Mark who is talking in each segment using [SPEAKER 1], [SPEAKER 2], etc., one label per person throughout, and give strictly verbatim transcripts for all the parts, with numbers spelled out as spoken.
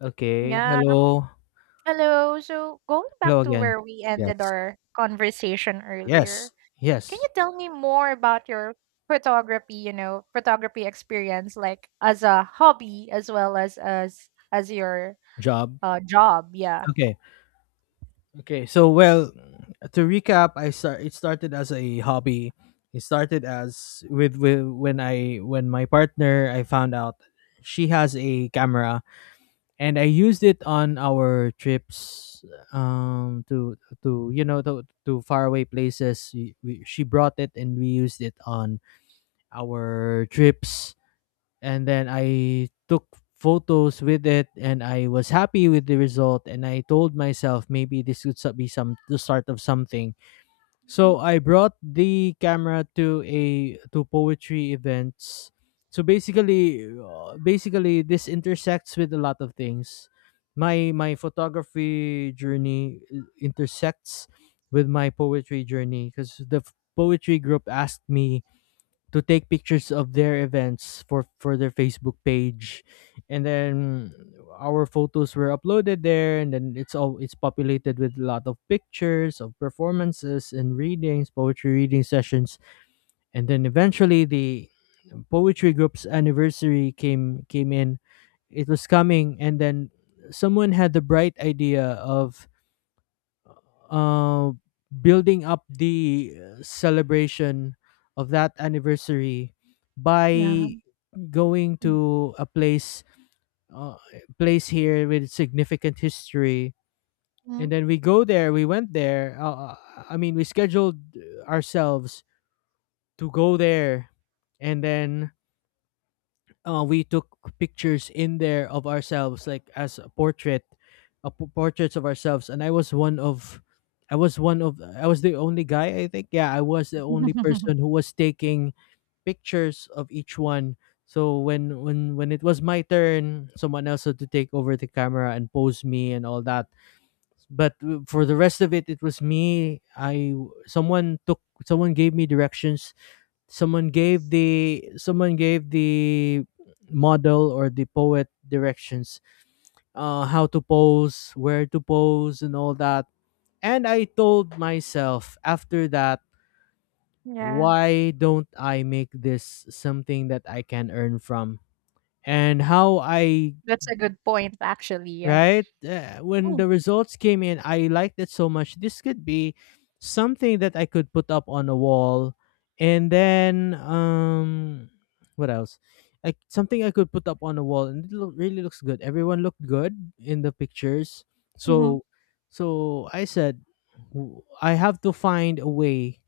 [SPEAKER 1] Okay.
[SPEAKER 2] Yeah.
[SPEAKER 1] Hello.
[SPEAKER 2] Hello. So going back
[SPEAKER 1] Hello
[SPEAKER 2] to
[SPEAKER 1] again.
[SPEAKER 2] where we ended
[SPEAKER 1] Yes.
[SPEAKER 2] our conversation earlier,
[SPEAKER 1] Yes.
[SPEAKER 2] can
[SPEAKER 1] Yes.
[SPEAKER 2] you tell me more about your photography, you know, photography experience, like as a hobby as well as as as your
[SPEAKER 1] Job.
[SPEAKER 2] uh job? Yeah.
[SPEAKER 1] Okay. Okay. So well, to recap, I start. It started as a hobby. It started as with, with when I when my partner I found out she has a camera and I used it on our trips um to to you know to to faraway places. We, we, she brought it and we used it on our trips, and then I took photos with it, and I was happy with the result, and I told myself maybe this could so- be some the start of something.
[SPEAKER 2] Mhm.
[SPEAKER 1] So I brought the camera to a to poetry events. So basically uh, basically this intersects with a lot of things. My my photography journey uh, intersects with my poetry journey because the f- poetry group asked me to take pictures of their events for for their Facebook page, and then our photos were uploaded there, and then it's all it's populated with a lot of pictures of performances and readings, poetry reading sessions. And then eventually the poetry group's anniversary came came in, it was coming. And then someone had the bright idea of uh building up the uh, celebration of that anniversary
[SPEAKER 2] Yeah.
[SPEAKER 1] by going
[SPEAKER 2] Mm.
[SPEAKER 1] to a place, uh, place here with significant history.
[SPEAKER 2] Mhm.
[SPEAKER 1] And then we go there we went there, uh, uh, I mean, we scheduled uh, ourselves to go there. And then uh, we took pictures in there of ourselves, like as a portrait, uh, portraits of ourselves. And i was one of i was one of I was the only guy, I think. Yeah, I was the only person who was taking pictures of each one. So when when when it was my turn, someone else had to take over the camera and pose me and all that. But w- for the rest of it, it was me. I someone took Someone gave me directions. Someone gave the someone gave the model or the poet directions, uh how to pose, where to pose and all that. And I told myself after that,
[SPEAKER 2] yeah.
[SPEAKER 1] why don't I make this something that I can earn from? And how I,
[SPEAKER 2] That's a good point actually. Yeah.
[SPEAKER 1] right? Uh, when
[SPEAKER 2] Oh,
[SPEAKER 1] the results came in, I liked it so much. This could be something that I could put up on a wall. And then, um, what else? Like something I could put up on a wall, and it look, really looks good. Everyone looked good in the pictures.
[SPEAKER 2] mhm.
[SPEAKER 1] So, so I said, "W- I have to find a way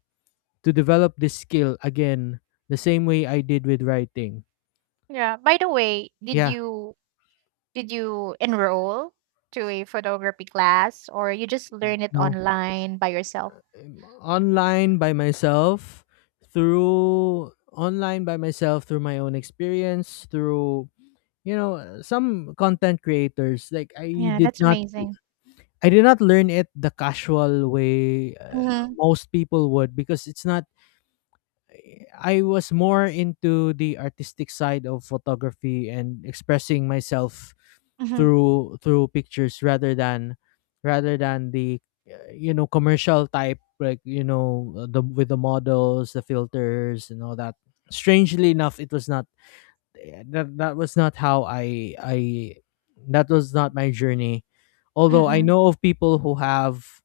[SPEAKER 1] to develop this skill again the same way I did with writing."
[SPEAKER 2] Yeah. By the way, did
[SPEAKER 1] Yeah.
[SPEAKER 2] you did you enroll to a photography class or you just
[SPEAKER 1] Mm.
[SPEAKER 2] learn it
[SPEAKER 1] No.
[SPEAKER 2] online by yourself?
[SPEAKER 1] um, Online by myself. Through Online by myself through my own experience, through you know, uh, some content creators. Like, I
[SPEAKER 2] Yeah,
[SPEAKER 1] did
[SPEAKER 2] that's
[SPEAKER 1] not
[SPEAKER 2] amazing.
[SPEAKER 1] I did not learn it the casual way uh,
[SPEAKER 2] Mhm,
[SPEAKER 1] most people would, because it's not, I was more into the artistic side of photography and expressing myself
[SPEAKER 2] mhm,
[SPEAKER 1] through through pictures, rather than rather than the uh, you know, commercial type. Like you know, uh, the with the models, the filters and all that. Strangely enough, it was not, eh, that that was not how I I that was not my journey, although I
[SPEAKER 2] mm.
[SPEAKER 1] know of people who have.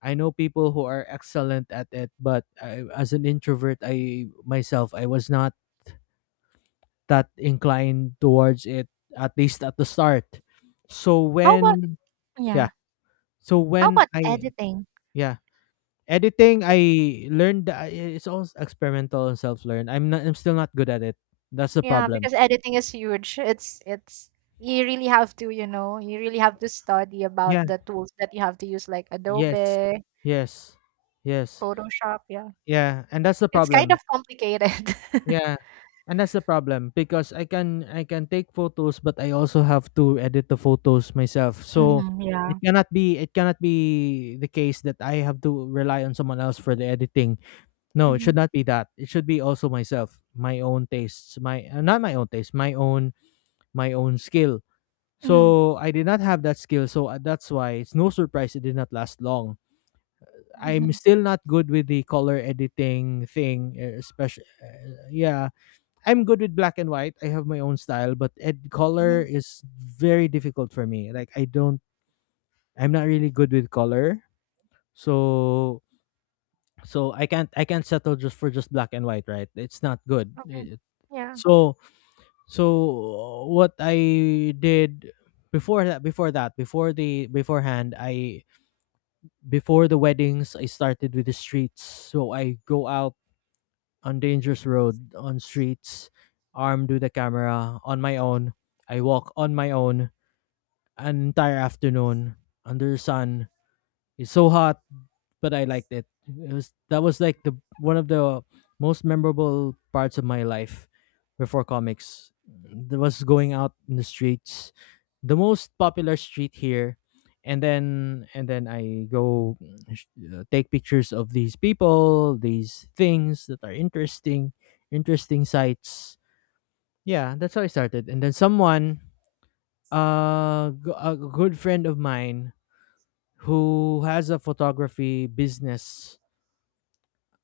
[SPEAKER 1] I know people who are excellent at it, but I, as an introvert, I myself, I was not that inclined towards it, at least at the start. So
[SPEAKER 2] How about
[SPEAKER 1] when, yeah,
[SPEAKER 2] yeah,
[SPEAKER 1] so
[SPEAKER 2] how
[SPEAKER 1] when
[SPEAKER 2] about
[SPEAKER 1] I,
[SPEAKER 2] editing?
[SPEAKER 1] yeah, editing, I learned that, I- it's all experimental and self learn. I'm not I'm still not good at it. That's the
[SPEAKER 2] Yeah,
[SPEAKER 1] problem.
[SPEAKER 2] because editing is huge. It's it's you really have to, you know, you really have to study about
[SPEAKER 1] Yeah.
[SPEAKER 2] the tools that you have to use, like
[SPEAKER 1] Yes.
[SPEAKER 2] Adobe,
[SPEAKER 1] Yes. Yes.
[SPEAKER 2] Photoshop. Yeah,
[SPEAKER 1] Yeah, and that's the
[SPEAKER 2] it's kind of
[SPEAKER 1] problem
[SPEAKER 2] complicated.
[SPEAKER 1] Yeah, and that's the problem, because I can, I can take photos, but I also have to edit the photos myself. So
[SPEAKER 2] Mhm, yeah.
[SPEAKER 1] it cannot be it cannot be the case that I have to rely on someone else for the editing. No, it
[SPEAKER 2] Mhm,
[SPEAKER 1] should not be that. It should be also myself, my own tastes, my uh, not my own taste, my own my own skill.
[SPEAKER 2] mhm,
[SPEAKER 1] So I did not have that skill, so uh, that's why it's no surprise it did not last long. I'm
[SPEAKER 2] mhm,
[SPEAKER 1] still not good with the color editing thing, especially. Yeah, I'm good with black and white. I have my own style, but ed color
[SPEAKER 2] mhm.
[SPEAKER 1] is very difficult for me. Like, I don't, I'm not really good with color. So, so I can't, I can't settle just for just black and white, right? It's not good.
[SPEAKER 2] Okay.
[SPEAKER 1] It-
[SPEAKER 2] Yeah.
[SPEAKER 1] so, so what I did, before that before that before the, beforehand, I, before the weddings, I started with the streets. So I go out on dangerous road, on streets, armed with a camera, on my own. I walk on my own an entire afternoon under the sun. It's so hot, but I liked it. It was That was like the one of the most memorable parts of my life before comics. There was going out in the streets, the most popular street here, and then and then I go uh, take pictures of these people, these things that are interesting, interesting sights. Yeah, that's how I started. And then someone, uh, g- a good friend of mine who has a photography business,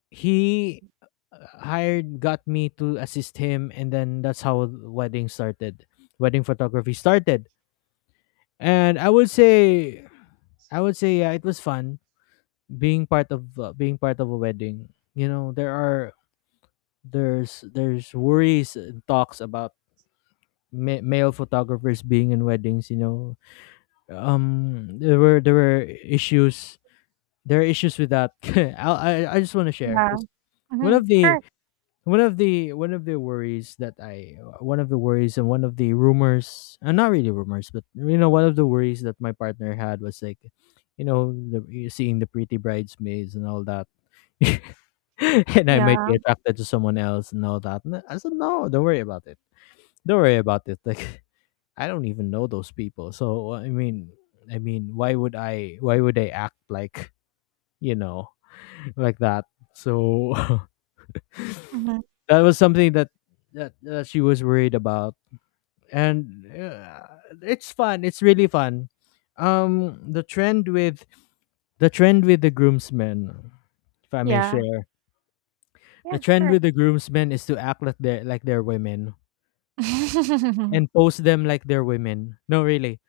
[SPEAKER 1] he uh, hired got me to assist him, and then that's how wedding started wedding photography started. And I would say, I would say, yeah, it was fun being part of, uh, being part of a wedding. You know, there are, there's there's worries and talks about ma- male photographers being in weddings, you know. Um there were, there were issues, there are issues with that. i i, I just want to share,
[SPEAKER 2] Yeah.
[SPEAKER 1] because one
[SPEAKER 2] Mhm.
[SPEAKER 1] of the,
[SPEAKER 2] Sure.
[SPEAKER 1] one of the one of the worries that I one of the worries, and one of the rumors, and not really rumors, but you know, one of the worries that my partner had was like, you know, the, you seeing the pretty bridesmaids and all that and I might
[SPEAKER 2] Yeah.
[SPEAKER 1] be attracted to someone else and all that. And I said, no, don't worry about it, don't worry about it. Like, I don't even know those people, so I mean, I mean, why would I why would I act like, you know, like that. So
[SPEAKER 2] Mhm.
[SPEAKER 1] that was something that, that, that she was worried about. And uh, it's fun. It's really fun. Um, the trend with the trend with the groomsmen, if I may
[SPEAKER 2] Yeah.
[SPEAKER 1] share,
[SPEAKER 2] Yeah.
[SPEAKER 1] the trend
[SPEAKER 2] Sure.
[SPEAKER 1] with the groomsmen is to act like they're, like they're women, and post them like they're women. No, really,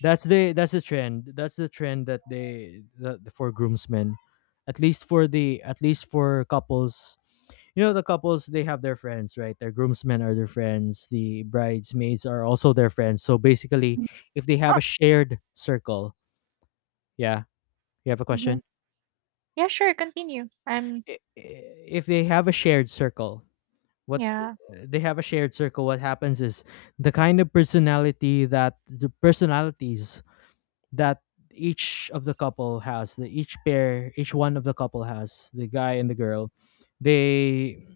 [SPEAKER 1] that's the, that's the trend. That's the trend that they, that for groomsmen, at least for the, at least for couples, you know, the couples, they have their friends, right? Their groomsmen are their friends, the bridesmaids are also their friends. So basically if they have a shared circle, yeah, you have a question.
[SPEAKER 2] Mhm. Yeah, sure, continue. I'm
[SPEAKER 1] I- i- if they have a shared circle, what,
[SPEAKER 2] yeah.
[SPEAKER 1] they have a shared circle what happens is, the kind of personality that, the personalities that, each of the couple has, the, each pair, each one of the couple has, the guy and the girl, they,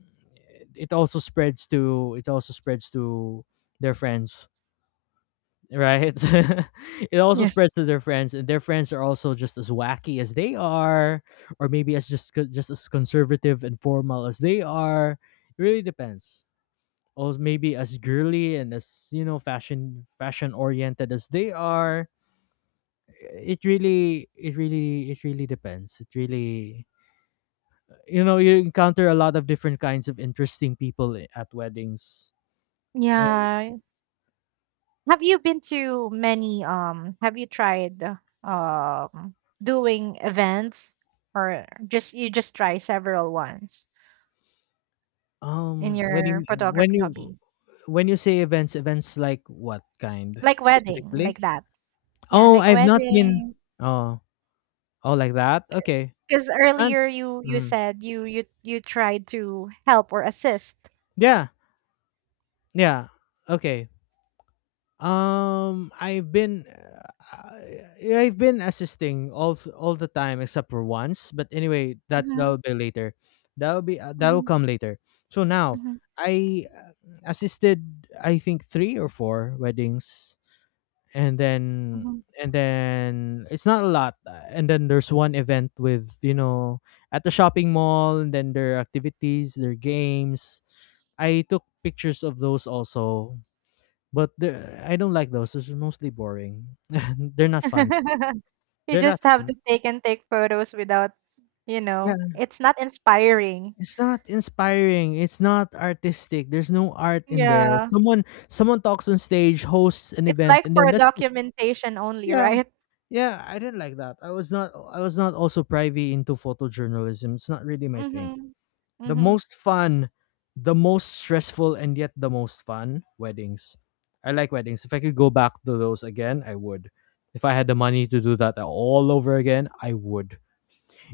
[SPEAKER 1] it also spreads to it also spreads to their friends, right? It also
[SPEAKER 2] Yes.
[SPEAKER 1] spreads to their friends, and their friends are also just as wacky as they are, or maybe as just co- just as conservative and formal as they are. It really depends. Or maybe as girly and as, you know, fashion fashion oriented as they are. It really it really it really depends. It really, you know, you encounter a lot of different kinds of interesting people i- at weddings. And
[SPEAKER 2] Yeah. Have you been to many um have you tried um doing events or just you just try several ones in
[SPEAKER 1] um when
[SPEAKER 2] your
[SPEAKER 1] you, when
[SPEAKER 2] photography
[SPEAKER 1] you
[SPEAKER 2] hobby?
[SPEAKER 1] when you say events, events like what kind
[SPEAKER 2] Like wedding, like
[SPEAKER 1] specifically?
[SPEAKER 2] that. Yeah,
[SPEAKER 1] Oh,
[SPEAKER 2] like
[SPEAKER 1] I've not been,
[SPEAKER 2] wedding.
[SPEAKER 1] oh, oh, like that. Okay.
[SPEAKER 2] Because
[SPEAKER 1] And,
[SPEAKER 2] earlier you you
[SPEAKER 1] mhm.
[SPEAKER 2] said you you you tried to help or assist.
[SPEAKER 1] Yeah. Yeah. Okay. Um, I've been, uh, I've been assisting all all the time except for once. But anyway, that
[SPEAKER 2] Mm-hmm,
[SPEAKER 1] that'll be later. That'll be, uh, that'll
[SPEAKER 2] mm-hmm,
[SPEAKER 1] come later. So now I uh, assisted, I think three or four weddings, and then,
[SPEAKER 2] mm-hmm,
[SPEAKER 1] and then it's not a lot. uh, And then there's one event with, you know, at the shopping mall, and then their activities, their games. I took pictures of those also, but the, I don't like those. It's mostly boring. They're not fun.
[SPEAKER 2] hmm You
[SPEAKER 1] They're not
[SPEAKER 2] just have
[SPEAKER 1] fun.
[SPEAKER 2] to take and take photos without, you
[SPEAKER 1] Yeah,
[SPEAKER 2] know, it's not inspiring.
[SPEAKER 1] it's not inspiring. It's not artistic. There's no art in there.
[SPEAKER 2] Yeah.
[SPEAKER 1] Someone someone talks on stage, hosts an
[SPEAKER 2] It's
[SPEAKER 1] event,
[SPEAKER 2] like
[SPEAKER 1] and
[SPEAKER 2] for
[SPEAKER 1] then that's it.
[SPEAKER 2] documentation only,
[SPEAKER 1] Yeah,
[SPEAKER 2] right?
[SPEAKER 1] yeah. I didn't like that. I was not. I was not also privy into photojournalism. It's not really my thing.
[SPEAKER 2] Mhm.
[SPEAKER 1] The
[SPEAKER 2] Mhm.
[SPEAKER 1] most fun, the most stressful, and yet the most fun, weddings. I like weddings. If I could go back to those again, I would. If I had the money to do that all over again, I would.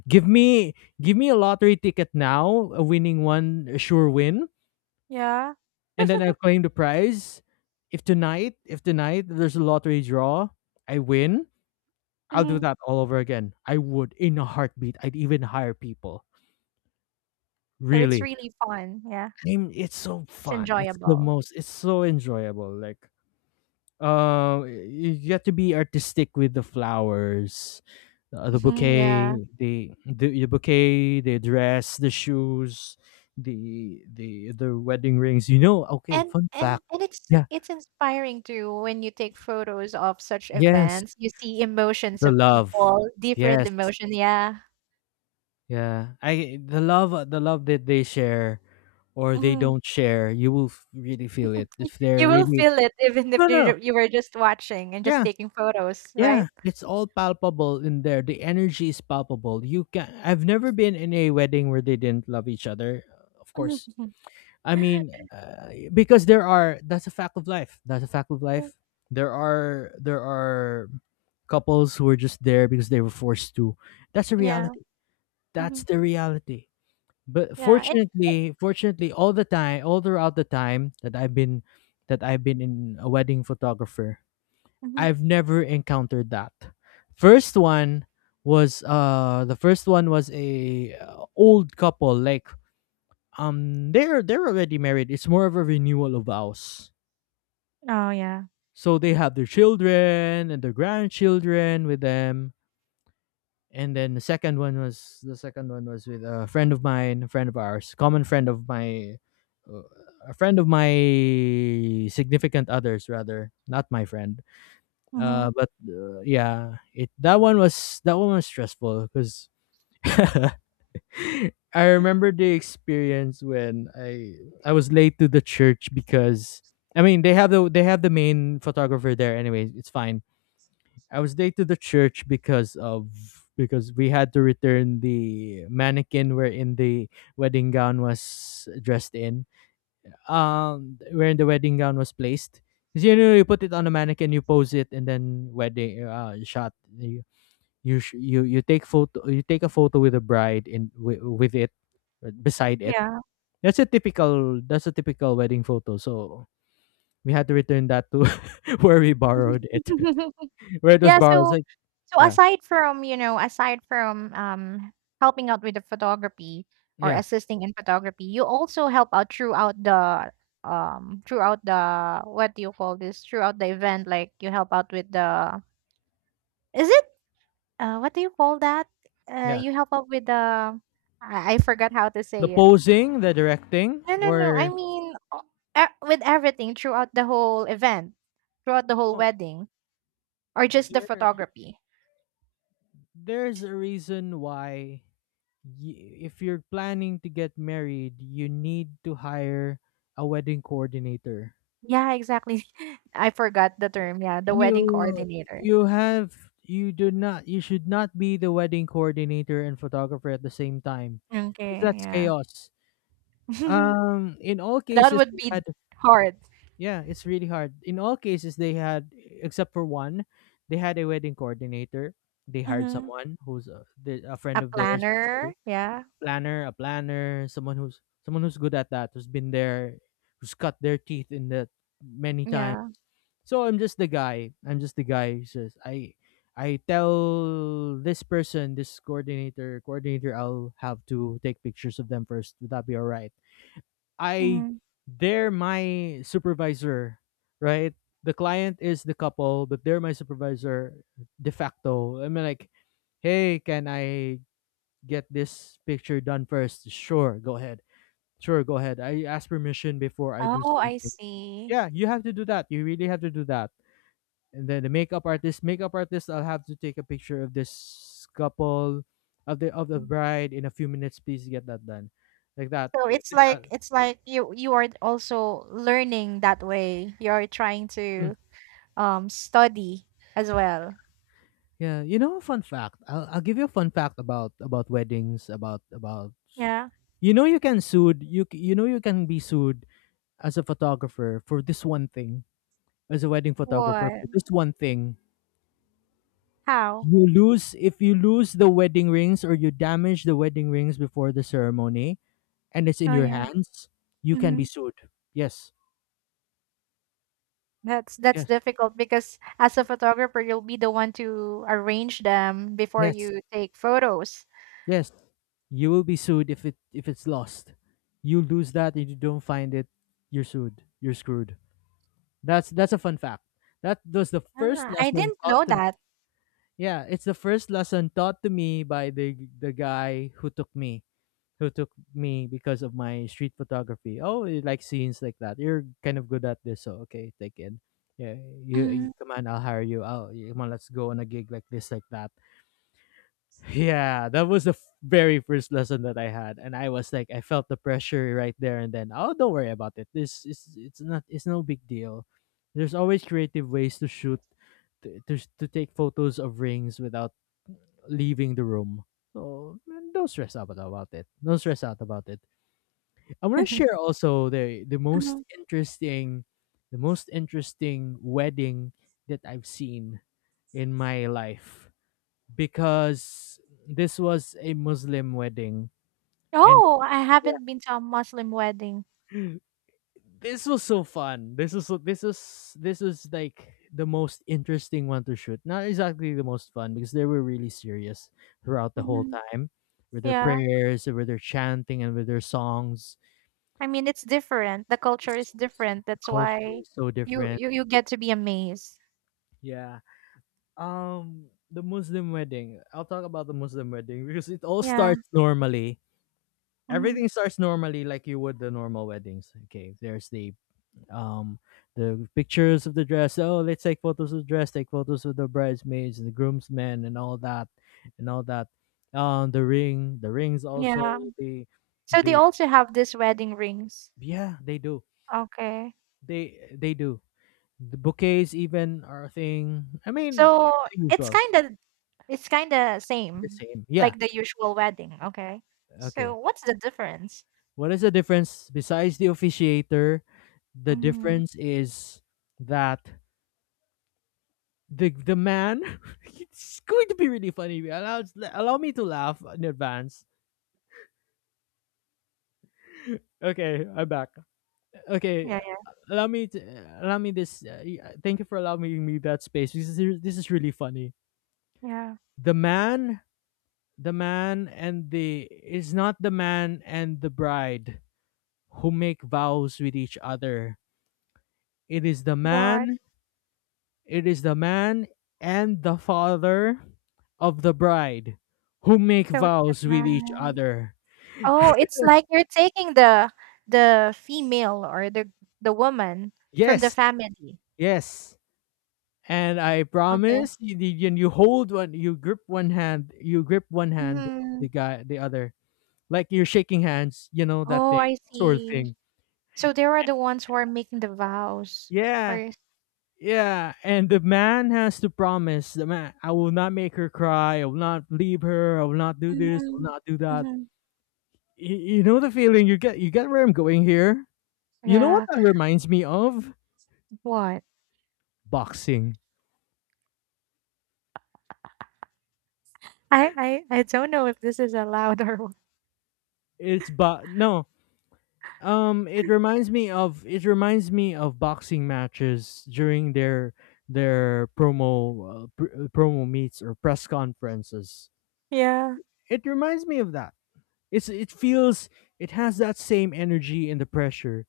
[SPEAKER 1] Give me, give me a lottery ticket now, a winning one, a sure win,
[SPEAKER 2] Yeah.
[SPEAKER 1] and then I'll claim the prize. If tonight, if tonight there's a lottery draw, I win, I'll do
[SPEAKER 2] Mhm.
[SPEAKER 1] that all over again. I would in a heartbeat. I'd even hire people.
[SPEAKER 2] So it's
[SPEAKER 1] Really.
[SPEAKER 2] really fun. Yeah.
[SPEAKER 1] I'm it's so
[SPEAKER 2] It's
[SPEAKER 1] fun. It's the
[SPEAKER 2] enjoyable.
[SPEAKER 1] most it's so enjoyable. Like um you get to be artistic with the flowers, uh, the
[SPEAKER 2] Mhm. Yeah.
[SPEAKER 1] bouquet, the, the the bouquet, the dress, the shoes, the the the wedding rings. You know, okay,
[SPEAKER 2] And
[SPEAKER 1] fun
[SPEAKER 2] and
[SPEAKER 1] fact.
[SPEAKER 2] and it's
[SPEAKER 1] Yeah.
[SPEAKER 2] it's inspiring too when you take photos of such
[SPEAKER 1] Yes,
[SPEAKER 2] events. You see emotions
[SPEAKER 1] the
[SPEAKER 2] of
[SPEAKER 1] love.
[SPEAKER 2] people, different
[SPEAKER 1] Yes.
[SPEAKER 2] emotion. Yeah.
[SPEAKER 1] Yeah. I the love uh, the love that they share or they
[SPEAKER 2] Mhm.
[SPEAKER 1] don't share, you will f- really feel it if they're
[SPEAKER 2] You will
[SPEAKER 1] really
[SPEAKER 2] feel it even
[SPEAKER 1] No,
[SPEAKER 2] if
[SPEAKER 1] no, no.
[SPEAKER 2] you you were just watching and just
[SPEAKER 1] Yeah.
[SPEAKER 2] taking photos, right?
[SPEAKER 1] Yeah, it's all palpable in there. The energy is palpable. You can I've never been in a wedding where they didn't love each other. Of course.
[SPEAKER 2] Mhm.
[SPEAKER 1] I mean, uh, because there are that's a fact of life. That's a fact of
[SPEAKER 2] Yeah,
[SPEAKER 1] life. There are there are couples who are just there because they were forced to. That's a
[SPEAKER 2] yeah,
[SPEAKER 1] reality. That's
[SPEAKER 2] mhm,
[SPEAKER 1] the reality. But
[SPEAKER 2] yeah, and
[SPEAKER 1] fortunately, fortunately all the time, all throughout the time that I've been that I've been in a wedding photographer,
[SPEAKER 2] mhm.
[SPEAKER 1] I've never encountered that. First one was uh The first one was a uh, old couple like um they're they're already married. It's more of a renewal of vows.
[SPEAKER 2] Oh, yeah,
[SPEAKER 1] So they have their children and their grandchildren with them. And then the second one was the second one was with a friend of mine, a friend of ours, common friend of my uh, a friend of my significant others rather, not my friend.
[SPEAKER 2] mhm,
[SPEAKER 1] Uh, but uh, yeah, it that one was that one was stressful because I remember the experience when I I was late to the church because I mean they have the they have the main photographer there anyway. It's fine. I was late to the church because of because we had to return the mannequin wherein the wedding gown was dressed in um where the wedding gown was placed. 'Cause, you know, you put it on a mannequin, you pose it, and then wedding uh, shot. You you sh- you you take photo. You take a photo with the bride in wi- with it uh, beside it.
[SPEAKER 2] yeah.
[SPEAKER 1] That's a typical. That's a typical wedding photo. So we had to return that to where we borrowed it, where it was
[SPEAKER 2] Yeah,
[SPEAKER 1] borrowed. It's
[SPEAKER 2] so
[SPEAKER 1] like
[SPEAKER 2] so
[SPEAKER 1] yeah,
[SPEAKER 2] aside from, you know, aside from, um, helping out with the photography or
[SPEAKER 1] yeah,
[SPEAKER 2] assisting in photography, you also help out throughout the, um, throughout the what do you call this? Throughout the event, like, you help out with the is it, uh, what do you call that? Uh,
[SPEAKER 1] yeah.
[SPEAKER 2] you help out with the I I forgot how to
[SPEAKER 1] The
[SPEAKER 2] say it.
[SPEAKER 1] posing, the directing,
[SPEAKER 2] No, no, no. I
[SPEAKER 1] or
[SPEAKER 2] mean, o e with everything throughout the whole event, throughout the whole
[SPEAKER 1] no,
[SPEAKER 2] wedding, or just the
[SPEAKER 1] there,
[SPEAKER 2] photography?
[SPEAKER 1] there's a reason why y- if you're planning to get married, you need to hire a wedding coordinator.
[SPEAKER 2] Yeah, exactly. I forgot the term. Yeah, the wedding
[SPEAKER 1] You
[SPEAKER 2] coordinator.
[SPEAKER 1] you have you do not, you should not be the wedding coordinator and photographer at the same time, because
[SPEAKER 2] Okay,
[SPEAKER 1] that's
[SPEAKER 2] yeah.
[SPEAKER 1] chaos. Um in all
[SPEAKER 2] That
[SPEAKER 1] cases
[SPEAKER 2] would
[SPEAKER 1] they
[SPEAKER 2] be
[SPEAKER 1] had
[SPEAKER 2] hard.
[SPEAKER 1] yeah, it's really hard. In all cases they had, except for one, they had a wedding coordinator. They hired
[SPEAKER 2] Mhm.
[SPEAKER 1] someone who's a, the- a
[SPEAKER 2] A
[SPEAKER 1] friend of theirs,
[SPEAKER 2] planner. Yeah,
[SPEAKER 1] planner, a planner, someone who's someone who's good at that, who's been there, who's cut their teeth in that many times.
[SPEAKER 2] yeah.
[SPEAKER 1] So I'm just the guy. I'm just the guy who says I I tell this person, this coordinator, coordinator, I'll have to take pictures of them first. Would that be alright? I
[SPEAKER 2] Mhm.
[SPEAKER 1] They're my supervisor, right? The client is the couple, but they're my supervisor de facto. I mean like, hey, can I get this picture done first. Sure, go ahead. Sure, go ahead. I ask permission before I do
[SPEAKER 2] Oh, I
[SPEAKER 1] something.
[SPEAKER 2] see.
[SPEAKER 1] Yeah, you have to do that. You really have to do that. And then the makeup artist, makeup artist, I'll have to take a picture of this couple, of the of the bride in a few minutes. Please get that done, like that.
[SPEAKER 2] So
[SPEAKER 1] Like
[SPEAKER 2] it's
[SPEAKER 1] that.
[SPEAKER 2] like it's like you you are also learning that way. You're trying
[SPEAKER 1] Mm.
[SPEAKER 2] to um study as well.
[SPEAKER 1] Yeah, you know, a fun fact. I'll I'll give you a fun fact about about weddings, about about
[SPEAKER 2] Yeah.
[SPEAKER 1] you know you can sued you c- you know you can be sued as a photographer for this one thing, as a wedding photographer
[SPEAKER 2] What?
[SPEAKER 1] for this one thing.
[SPEAKER 2] How?
[SPEAKER 1] You lose, if you lose the wedding rings or you damage the wedding rings before the ceremony and it's in
[SPEAKER 2] Oh,
[SPEAKER 1] your
[SPEAKER 2] yeah.
[SPEAKER 1] hands, you can be
[SPEAKER 2] Mhm.
[SPEAKER 1] sued. Yes.
[SPEAKER 2] That's that's
[SPEAKER 1] Yes.
[SPEAKER 2] difficult because as a photographer, you'll be the one to arrange them before
[SPEAKER 1] Yes.
[SPEAKER 2] you take photos.
[SPEAKER 1] Yes. You will be sued if it if it's lost. You lose that and you don't find it, you're sued. You're screwed. That's that's a fun fact. That was the first
[SPEAKER 2] Ah, I
[SPEAKER 1] lesson
[SPEAKER 2] didn't
[SPEAKER 1] taught
[SPEAKER 2] know
[SPEAKER 1] to me.
[SPEAKER 2] that.
[SPEAKER 1] Yeah, it's the first lesson taught to me by the the guy who took me, who took me because of my street photography. Oh, you like scenes like that. You're kind of good at this, so okay, take it. Yeah, you, you
[SPEAKER 2] Mhm,
[SPEAKER 1] come on, I'll hire you. Oh, yeah, come on, let's go on a gig like this, like that. Yeah, that was the f- very first lesson that I had, and I was like, I felt the pressure right there and then. Oh, don't worry about it. This is it's not, it's no big deal. There's always creative ways to shoot to, to s- to take photos of rings without leaving the room. So man, don't stress out about it. Don't stress out about it. I want to share also the the most
[SPEAKER 2] mhm.
[SPEAKER 1] interesting the most interesting wedding that I've seen in my life, because this was a Muslim wedding and
[SPEAKER 2] Oh, I
[SPEAKER 1] yeah,
[SPEAKER 2] haven't been to a Muslim wedding.
[SPEAKER 1] this was so fun this was so- this was this was like the most interesting one to shoot, not exactly the most fun because they were really serious throughout the whole
[SPEAKER 2] Mhm.
[SPEAKER 1] time with their
[SPEAKER 2] Yeah.
[SPEAKER 1] prayers, with their chanting, and with their songs.
[SPEAKER 2] I mean, it's different. The culture
[SPEAKER 1] It's-
[SPEAKER 2] is
[SPEAKER 1] the
[SPEAKER 2] different. That's
[SPEAKER 1] culture
[SPEAKER 2] why
[SPEAKER 1] is so
[SPEAKER 2] you
[SPEAKER 1] different,
[SPEAKER 2] you you get to be amazed.
[SPEAKER 1] yeah. Um, the Muslim wedding. I'll talk about the Muslim wedding because it all
[SPEAKER 2] Yeah.
[SPEAKER 1] starts normally.
[SPEAKER 2] Mhm.
[SPEAKER 1] Everything starts normally like you would the normal weddings. Okay, there's the um the pictures of the dress. Oh, let's take photos of the dress, take photos of the bridesmaids and the groomsmen and all that and all that. Um the ring, the rings, also
[SPEAKER 2] Yeah.
[SPEAKER 1] the
[SPEAKER 2] So they
[SPEAKER 1] the
[SPEAKER 2] also have this wedding rings.
[SPEAKER 1] yeah, they do.
[SPEAKER 2] Okay.
[SPEAKER 1] They they do. The bouquets even are a thing. I mean, uh,
[SPEAKER 2] So
[SPEAKER 1] the
[SPEAKER 2] it's
[SPEAKER 1] usual,
[SPEAKER 2] kind of It's kinda
[SPEAKER 1] the
[SPEAKER 2] same,
[SPEAKER 1] same. Yeah.
[SPEAKER 2] like the usual wedding, okay. So
[SPEAKER 1] Okay,
[SPEAKER 2] what's the difference?
[SPEAKER 1] what is the difference besides the officiator? The
[SPEAKER 2] Mm,
[SPEAKER 1] difference is that the the man it's going to be really funny. Allow allow me to laugh in advance. Okay, I'm back. Okay,
[SPEAKER 2] yeah, yeah.
[SPEAKER 1] allow me to allow me this. Uh, y- uh, thank you for allowing me that space. This is this is really funny.
[SPEAKER 2] Yeah,
[SPEAKER 1] The man, the man, and the is not the man and the bride who make vows with each other. It is the
[SPEAKER 2] but
[SPEAKER 1] man it is the man and the father of the bride who make
[SPEAKER 2] so the
[SPEAKER 1] vows with each
[SPEAKER 2] man.
[SPEAKER 1] other.
[SPEAKER 2] Oh, it's like you're taking the the female or the the woman from the
[SPEAKER 1] Yes,
[SPEAKER 2] family.
[SPEAKER 1] yes. And I
[SPEAKER 2] Okay.
[SPEAKER 1] promise you, you you hold one, you grip one hand, you grip one hand of
[SPEAKER 2] Mhm.
[SPEAKER 1] the guy, the other, like you're shaking hands, you know, that
[SPEAKER 2] Oh,
[SPEAKER 1] thing,
[SPEAKER 2] I
[SPEAKER 1] sort of
[SPEAKER 2] see.
[SPEAKER 1] thing.
[SPEAKER 2] So they were the ones who are making the vows or
[SPEAKER 1] Yeah,
[SPEAKER 2] is
[SPEAKER 1] yeah. And the man has to promise the man, I will not make her cry, I will not leave her, I will not do this, I will
[SPEAKER 2] Mhm,
[SPEAKER 1] not do that.
[SPEAKER 2] mhm.
[SPEAKER 1] You, you know the feeling you get, you get where I'm going here? You know what
[SPEAKER 2] Yeah.
[SPEAKER 1] that reminds me of?
[SPEAKER 2] What?
[SPEAKER 1] Boxing.
[SPEAKER 2] I I I don't know if this is allowed or what.
[SPEAKER 1] It's but no. Um, it reminds me of, it reminds me of boxing matches during their their promo uh, pr- uh, promo meets or press conferences.
[SPEAKER 2] Yeah,
[SPEAKER 1] It reminds me of that. It's it feels, it has that same energy and the pressure.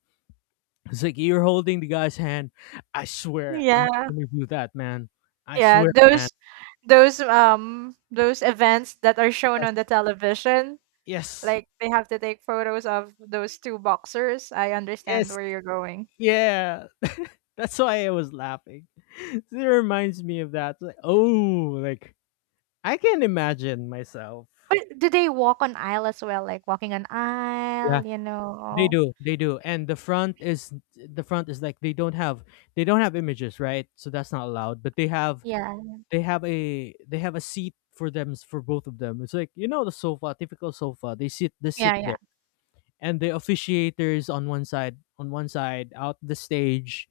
[SPEAKER 1] It's like you're holding the guy's hand. I swear, I'm
[SPEAKER 2] yeah.
[SPEAKER 1] not gonna do that, man. I
[SPEAKER 2] Yeah,
[SPEAKER 1] swear.
[SPEAKER 2] those those um those events that are shown
[SPEAKER 1] Yes,
[SPEAKER 2] on the television,
[SPEAKER 1] yes,
[SPEAKER 2] like they have to take photos of those two boxers. I understand
[SPEAKER 1] yes,
[SPEAKER 2] where you're going.
[SPEAKER 1] yeah. That's why I was laughing. It reminds me of that. Like, oh, like I can imagine myself.
[SPEAKER 2] But do they walk on aisle as well? Like walking on
[SPEAKER 1] Yeah,
[SPEAKER 2] aisle, you
[SPEAKER 1] they
[SPEAKER 2] know?
[SPEAKER 1] do. They do. And the front is, the front is like they don't have, they don't have images, right? So that's not allowed. But they have
[SPEAKER 2] Yeah,
[SPEAKER 1] they have a, they have a seat for them, for both of them. It's like you know the sofa, typical sofa. They sit they
[SPEAKER 2] yeah,
[SPEAKER 1] sit
[SPEAKER 2] yeah.
[SPEAKER 1] there. And the officiators on one side, on one side out the stage,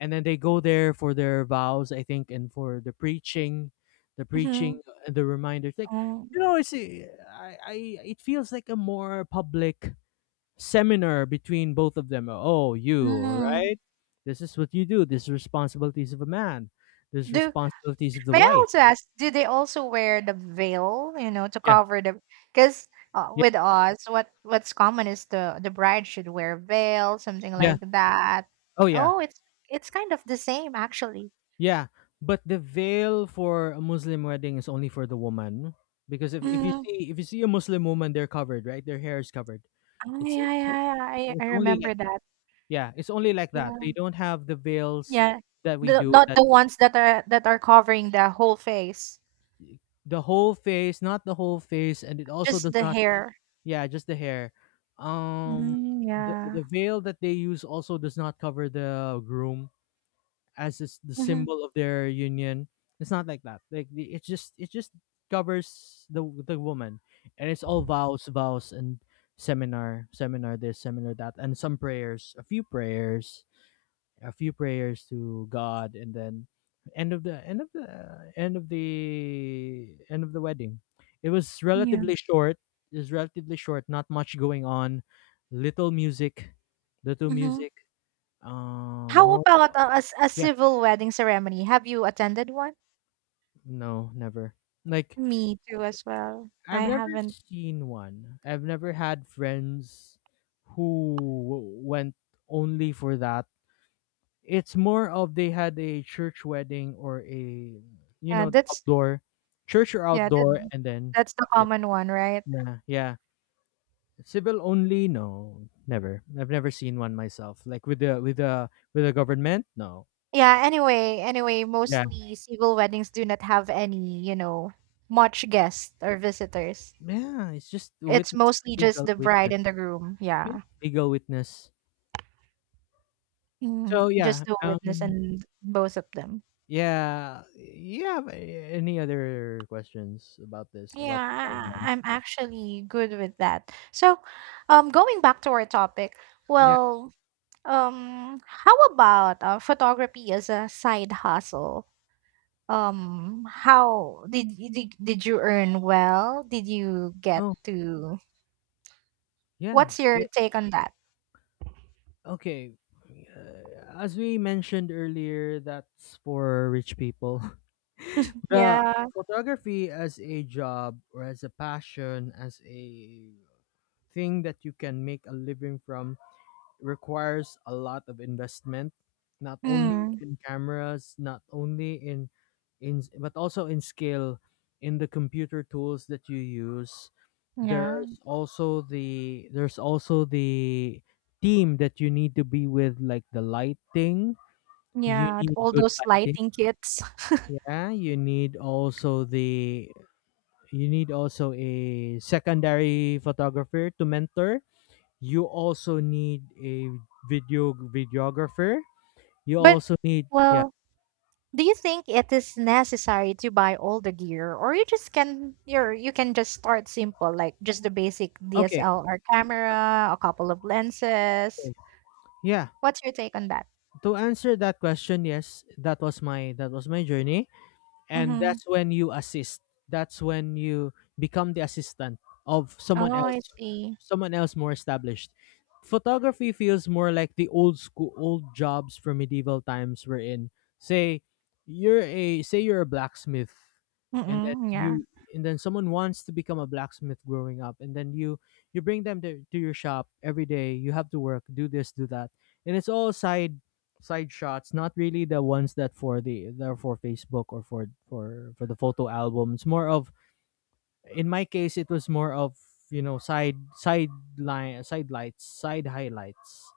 [SPEAKER 1] and then they go there for their vows I think, and for the preaching, the preaching
[SPEAKER 2] Mm-hmm.
[SPEAKER 1] and the reminders like,
[SPEAKER 2] mm
[SPEAKER 1] you know, it's a- I, I, it feels like a more public seminar between both of them. Oh, you
[SPEAKER 2] mm.
[SPEAKER 1] right, this is what you do, this is responsibilities of a man, this is
[SPEAKER 2] Do
[SPEAKER 1] responsibilities of the
[SPEAKER 2] May I
[SPEAKER 1] wife.
[SPEAKER 2] also ask, do they also wear the veil, you know, to
[SPEAKER 1] Yeah,
[SPEAKER 2] cover the because uh,
[SPEAKER 1] yeah,
[SPEAKER 2] with us, what what's common is the the bride should wear veil, something
[SPEAKER 1] yeah,
[SPEAKER 2] like that.
[SPEAKER 1] oh yeah.
[SPEAKER 2] Oh, it's it's kind of the same actually.
[SPEAKER 1] Yeah, but the veil for a Muslim wedding is only for the woman, because if, if you
[SPEAKER 2] Mm,
[SPEAKER 1] see, if you see a Muslim woman, they're covered, right? Their hair is covered.
[SPEAKER 2] oh,
[SPEAKER 1] It's
[SPEAKER 2] yeah,
[SPEAKER 1] it's
[SPEAKER 2] yeah. yeah. I, I
[SPEAKER 1] it's only like
[SPEAKER 2] remember
[SPEAKER 1] that.
[SPEAKER 2] that.
[SPEAKER 1] Yeah, it's only like
[SPEAKER 2] Yeah,
[SPEAKER 1] that. They don't have the veils
[SPEAKER 2] yeah.
[SPEAKER 1] that we
[SPEAKER 2] The,
[SPEAKER 1] do.
[SPEAKER 2] not
[SPEAKER 1] That
[SPEAKER 2] the ones that are that are covering the whole face,
[SPEAKER 1] the whole face, not the whole face, and it also
[SPEAKER 2] just
[SPEAKER 1] does
[SPEAKER 2] the
[SPEAKER 1] not.
[SPEAKER 2] hair.
[SPEAKER 1] Yeah, just the hair. Um,
[SPEAKER 2] Mm,
[SPEAKER 1] the
[SPEAKER 2] yeah.
[SPEAKER 1] the veil that they use also does not cover the groom, as is the
[SPEAKER 2] hmm
[SPEAKER 1] symbol of their union. It's not like that. Like the- it just it just covers the the woman, and it's all vows, vows, and seminar, seminar this, seminar that, and some prayers, a few prayers, a few prayers to God, and then end of the end of the end of the end of the wedding. It was
[SPEAKER 2] Yeah.
[SPEAKER 1] relatively short. It was relatively short. Not much going on. Little music, little
[SPEAKER 2] hmm
[SPEAKER 1] music. Um,
[SPEAKER 2] How
[SPEAKER 1] more
[SPEAKER 2] about a, a, s- a
[SPEAKER 1] yeah,
[SPEAKER 2] civil wedding ceremony? Have you attended one?
[SPEAKER 1] no, never. Like
[SPEAKER 2] Me too as well. I
[SPEAKER 1] I've never
[SPEAKER 2] haven't
[SPEAKER 1] seen one. I've never had friends who w- went only for that. It's more of they had a church wedding or a you
[SPEAKER 2] yeah,
[SPEAKER 1] know the
[SPEAKER 2] that's
[SPEAKER 1] outdoor church or
[SPEAKER 2] yeah,
[SPEAKER 1] outdoor
[SPEAKER 2] that
[SPEAKER 1] and then
[SPEAKER 2] that's the
[SPEAKER 1] that's it.
[SPEAKER 2] common one, right?
[SPEAKER 1] Yeah, yeah, civil only, no, never, I've never seen one myself, like with the with the with the government, no.
[SPEAKER 2] Yeah, anyway, anyway,
[SPEAKER 1] Yeah,
[SPEAKER 2] mostly civil weddings do not have any, you know, much guests or visitors.
[SPEAKER 1] yeah, it's just
[SPEAKER 2] It's
[SPEAKER 1] witness,
[SPEAKER 2] mostly just
[SPEAKER 1] legal
[SPEAKER 2] the bride
[SPEAKER 1] witness,
[SPEAKER 2] and the groom. Yeah.
[SPEAKER 1] legal witness. so
[SPEAKER 2] Mm, just
[SPEAKER 1] yeah
[SPEAKER 2] the
[SPEAKER 1] um,
[SPEAKER 2] witness and both of them.
[SPEAKER 1] Yeah. You have a- any other questions about this?
[SPEAKER 2] Yeah,
[SPEAKER 1] About what I've
[SPEAKER 2] I,
[SPEAKER 1] done?
[SPEAKER 2] I- am actually good with that. So, um, going back to our topic,
[SPEAKER 1] Yeah.
[SPEAKER 2] well, um, how about uh, photography as a side hustle? Um, how did you did, did you earn well? Did you get
[SPEAKER 1] Oh,
[SPEAKER 2] to
[SPEAKER 1] yeah.
[SPEAKER 2] what's
[SPEAKER 1] I
[SPEAKER 2] your
[SPEAKER 1] did.
[SPEAKER 2] take on that?
[SPEAKER 1] Okay. Uh, as we mentioned earlier, that's for rich people. The
[SPEAKER 2] Yeah.
[SPEAKER 1] photography as a job or as a passion, as a thing that you can make a living from, requires a lot of investment, not only
[SPEAKER 2] Mm,
[SPEAKER 1] in cameras, not only in in but also in skill in the computer tools that you use.
[SPEAKER 2] yeah.
[SPEAKER 1] There's also the there's also the team that you need to be with, like the lighting. You
[SPEAKER 2] Yeah.
[SPEAKER 1] need
[SPEAKER 2] All
[SPEAKER 1] good
[SPEAKER 2] those
[SPEAKER 1] lighting.
[SPEAKER 2] lighting kits.
[SPEAKER 1] Yeah, you need also the you need also a secondary photographer to mentor. You also need a video videographer. You
[SPEAKER 2] But
[SPEAKER 1] also need, yeah.
[SPEAKER 2] well, do you think it is necessary to buy all the gear or you just can you're you can just start simple like just the basic
[SPEAKER 1] Okay.
[SPEAKER 2] D S L R camera, a couple of lenses.
[SPEAKER 1] Okay. Yeah.
[SPEAKER 2] What's your take on that?
[SPEAKER 1] To answer that question, yes, that was my that was my journey. And
[SPEAKER 2] Mhm.
[SPEAKER 1] that's when you assist, that's when you become the assistant of
[SPEAKER 2] Oh,
[SPEAKER 1] someone
[SPEAKER 2] I
[SPEAKER 1] else,
[SPEAKER 2] see.
[SPEAKER 1] someone else more established. Photography feels more like the old school old jobs from medieval times. We're in, say you're a, say you're a blacksmith, and then
[SPEAKER 2] Mm-mm,
[SPEAKER 1] you and then someone wants to become a blacksmith growing up, and then you you bring them to, to your shop every day. You have to work, do this, do that. And it's all side side shots, not really the ones that for the that are for Facebook or for for for the photo album. It's more of, in my case it was more of, you know, side side line, side lights, side highlights,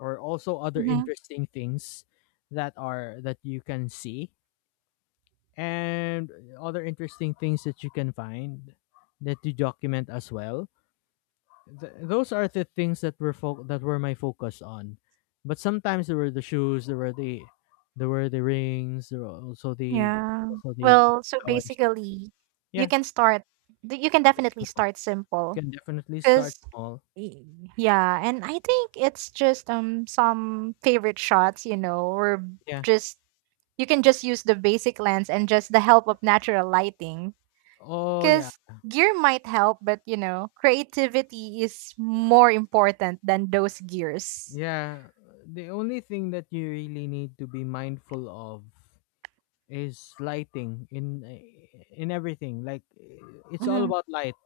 [SPEAKER 1] or also other
[SPEAKER 2] yeah.
[SPEAKER 1] interesting things that are that you can see, and other interesting things that you can find, that you document as well. Th- those are the things that were fo- that were my focus on. But sometimes there were the shoes, there were the there were the rings, there were also the
[SPEAKER 2] Yeah.
[SPEAKER 1] also the
[SPEAKER 2] Well, so
[SPEAKER 1] flowers.
[SPEAKER 2] basically, you
[SPEAKER 1] Yeah,
[SPEAKER 2] can start d- you can definitely start simple
[SPEAKER 1] you can definitely start
[SPEAKER 2] cuz
[SPEAKER 1] small.
[SPEAKER 2] Mm. yeah, and I think it's just um some favorite shots, you know, or
[SPEAKER 1] Yeah.
[SPEAKER 2] just you can just use the basic lens and just the help of natural lighting
[SPEAKER 1] Oh yeah.
[SPEAKER 2] cuz gear might help, but you know, creativity is more important than those gears.
[SPEAKER 1] Yeah. The only thing that you really need to be mindful of is lighting in in everything. Like, it's all
[SPEAKER 2] Mhm.
[SPEAKER 1] about light.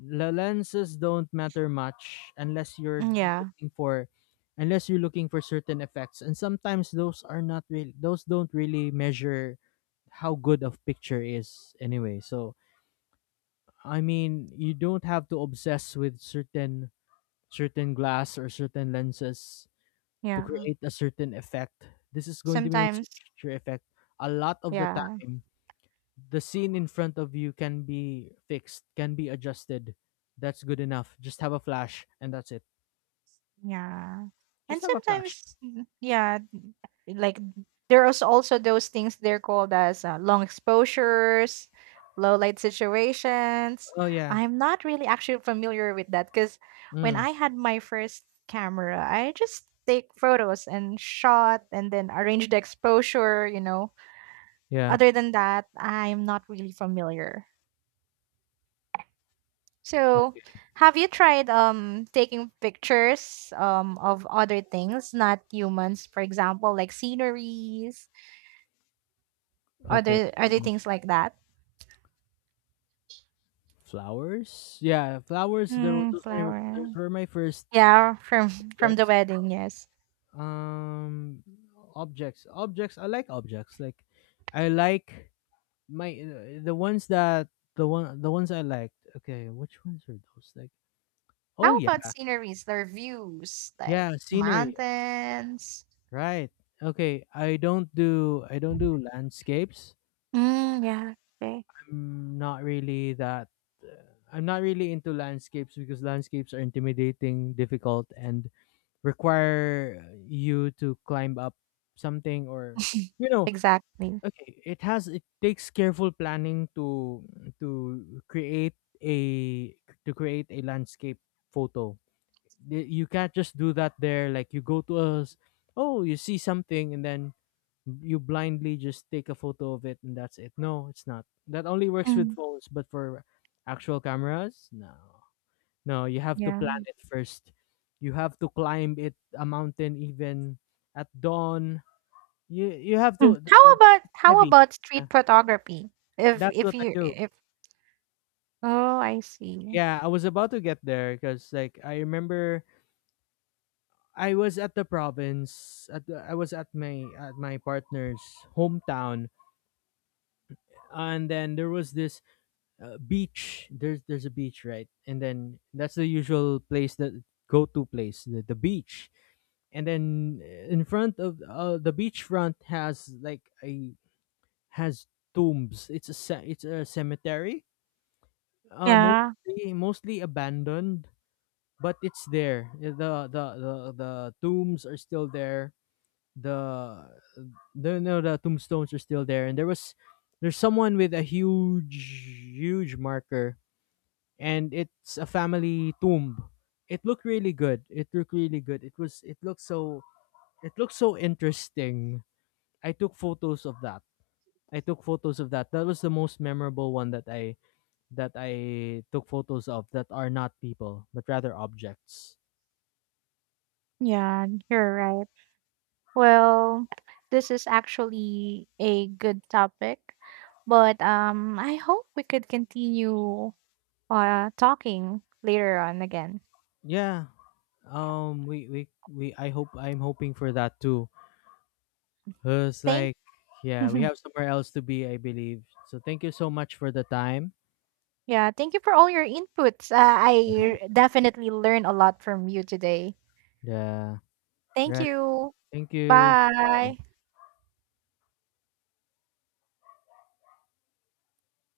[SPEAKER 1] The lenses don't matter much unless you're
[SPEAKER 2] Yeah.
[SPEAKER 1] looking for, unless you're looking for certain effects, and sometimes those are not really, those don't really measure how good of picture is anyway. So I mean, you don't have to obsess with certain certain glass or certain lenses to
[SPEAKER 2] Yeah.
[SPEAKER 1] create a certain effect. This is going to be a
[SPEAKER 2] Sometimes,
[SPEAKER 1] certain effect. A lot of the
[SPEAKER 2] yeah.
[SPEAKER 1] time the scene in front of you can be fixed, can be adjusted. That's good enough. Just have a flash, and that's it.
[SPEAKER 2] Yeah. And
[SPEAKER 1] Just have a flash.
[SPEAKER 2] sometimes, mm, yeah, like there is also those things they're called as uh, long exposures, low light situations.
[SPEAKER 1] Oh yeah.
[SPEAKER 2] I'm not really actually familiar with that because when
[SPEAKER 1] Mm,
[SPEAKER 2] I had my first camera, I just take photos and shot and then arrange the exposure, you know.
[SPEAKER 1] yeah.
[SPEAKER 2] Other than that, I'm not really familiar. So,
[SPEAKER 1] Okay.
[SPEAKER 2] have you tried um taking pictures um of other things, not humans, for example, like sceneries,
[SPEAKER 1] Okay.
[SPEAKER 2] other other
[SPEAKER 1] Um,
[SPEAKER 2] things like that?
[SPEAKER 1] Flowers? Yeah, flowers. There were
[SPEAKER 2] Mm,
[SPEAKER 1] those, were my- those
[SPEAKER 2] flower.
[SPEAKER 1] were my first
[SPEAKER 2] Yeah, from from the
[SPEAKER 1] objects.
[SPEAKER 2] wedding, yes.
[SPEAKER 1] Um, Objects. Objects. I like objects. Like, I like my uh, the ones that, the one the ones I liked. Okay, which ones are those? Like, oh
[SPEAKER 2] How
[SPEAKER 1] yeah,
[SPEAKER 2] about sceneries, their views, like
[SPEAKER 1] yeah, scenery,
[SPEAKER 2] mountains?
[SPEAKER 1] right. Okay. I don't do I don't do landscapes.
[SPEAKER 2] Mm, yeah, okay.
[SPEAKER 1] I'm not really that I'm not really into landscapes because landscapes are intimidating, difficult, and require you to climb up something, or you know,
[SPEAKER 2] Exactly.
[SPEAKER 1] okay, it has it takes careful planning to to create a to create a landscape photo. Y- You can't just do that there, like you go to us, oh, you see something and then you blindly just take a photo of it and that's it. No, it's not. That only works with
[SPEAKER 2] Mm,
[SPEAKER 1] phones, but for actual cameras, no. No, you have to
[SPEAKER 2] yeah.
[SPEAKER 1] plan it first. You have to climb it a mountain even at dawn. You you have
[SPEAKER 2] Mm.
[SPEAKER 1] to th-
[SPEAKER 2] How
[SPEAKER 1] th-
[SPEAKER 2] about
[SPEAKER 1] It's
[SPEAKER 2] how
[SPEAKER 1] heavy.
[SPEAKER 2] about
[SPEAKER 1] Yeah.
[SPEAKER 2] street photography? If
[SPEAKER 1] That's
[SPEAKER 2] if
[SPEAKER 1] what I
[SPEAKER 2] you
[SPEAKER 1] do.
[SPEAKER 2] if oh, I see.
[SPEAKER 1] Yeah, I was about to get there cuz like I remember I was at the province at the, I was at my at my partner's hometown, and then there was this uh, beach. There's there's a beach, right? And then that's the usual place that go to place, the, the beach. And then uh, in front of uh, the beachfront has like a has tombs. It's a ce- it's a cemetery. Uh,
[SPEAKER 2] Yeah.
[SPEAKER 1] mostly mostly abandoned, but it's there. The the the the tombs are still there. The the no the tombstones are still there. And there was there's someone with a huge huge marker, and it's a family tomb. It looked really good. It looked really good. It was it looked so it looked so interesting. I took photos of that. I took photos of that. That was the most memorable one that I that I took photos of that are not people, but rather objects.
[SPEAKER 2] Yeah, you're right. Well, this is actually a good topic, but um, I hope we could continue uh talking later on again.
[SPEAKER 1] Yeah. Um we we, we, I hope, I'm hoping for that too. Uh, It's
[SPEAKER 2] Thank,
[SPEAKER 1] like, yeah, we have somewhere else to be, I believe. So thank you so much for the time.
[SPEAKER 2] yeah, thank you for all your inputs. Uh, I definitely learned a lot from you today.
[SPEAKER 1] Yeah.
[SPEAKER 2] Thank
[SPEAKER 1] Right.
[SPEAKER 2] you.
[SPEAKER 1] Thank you.
[SPEAKER 2] Bye.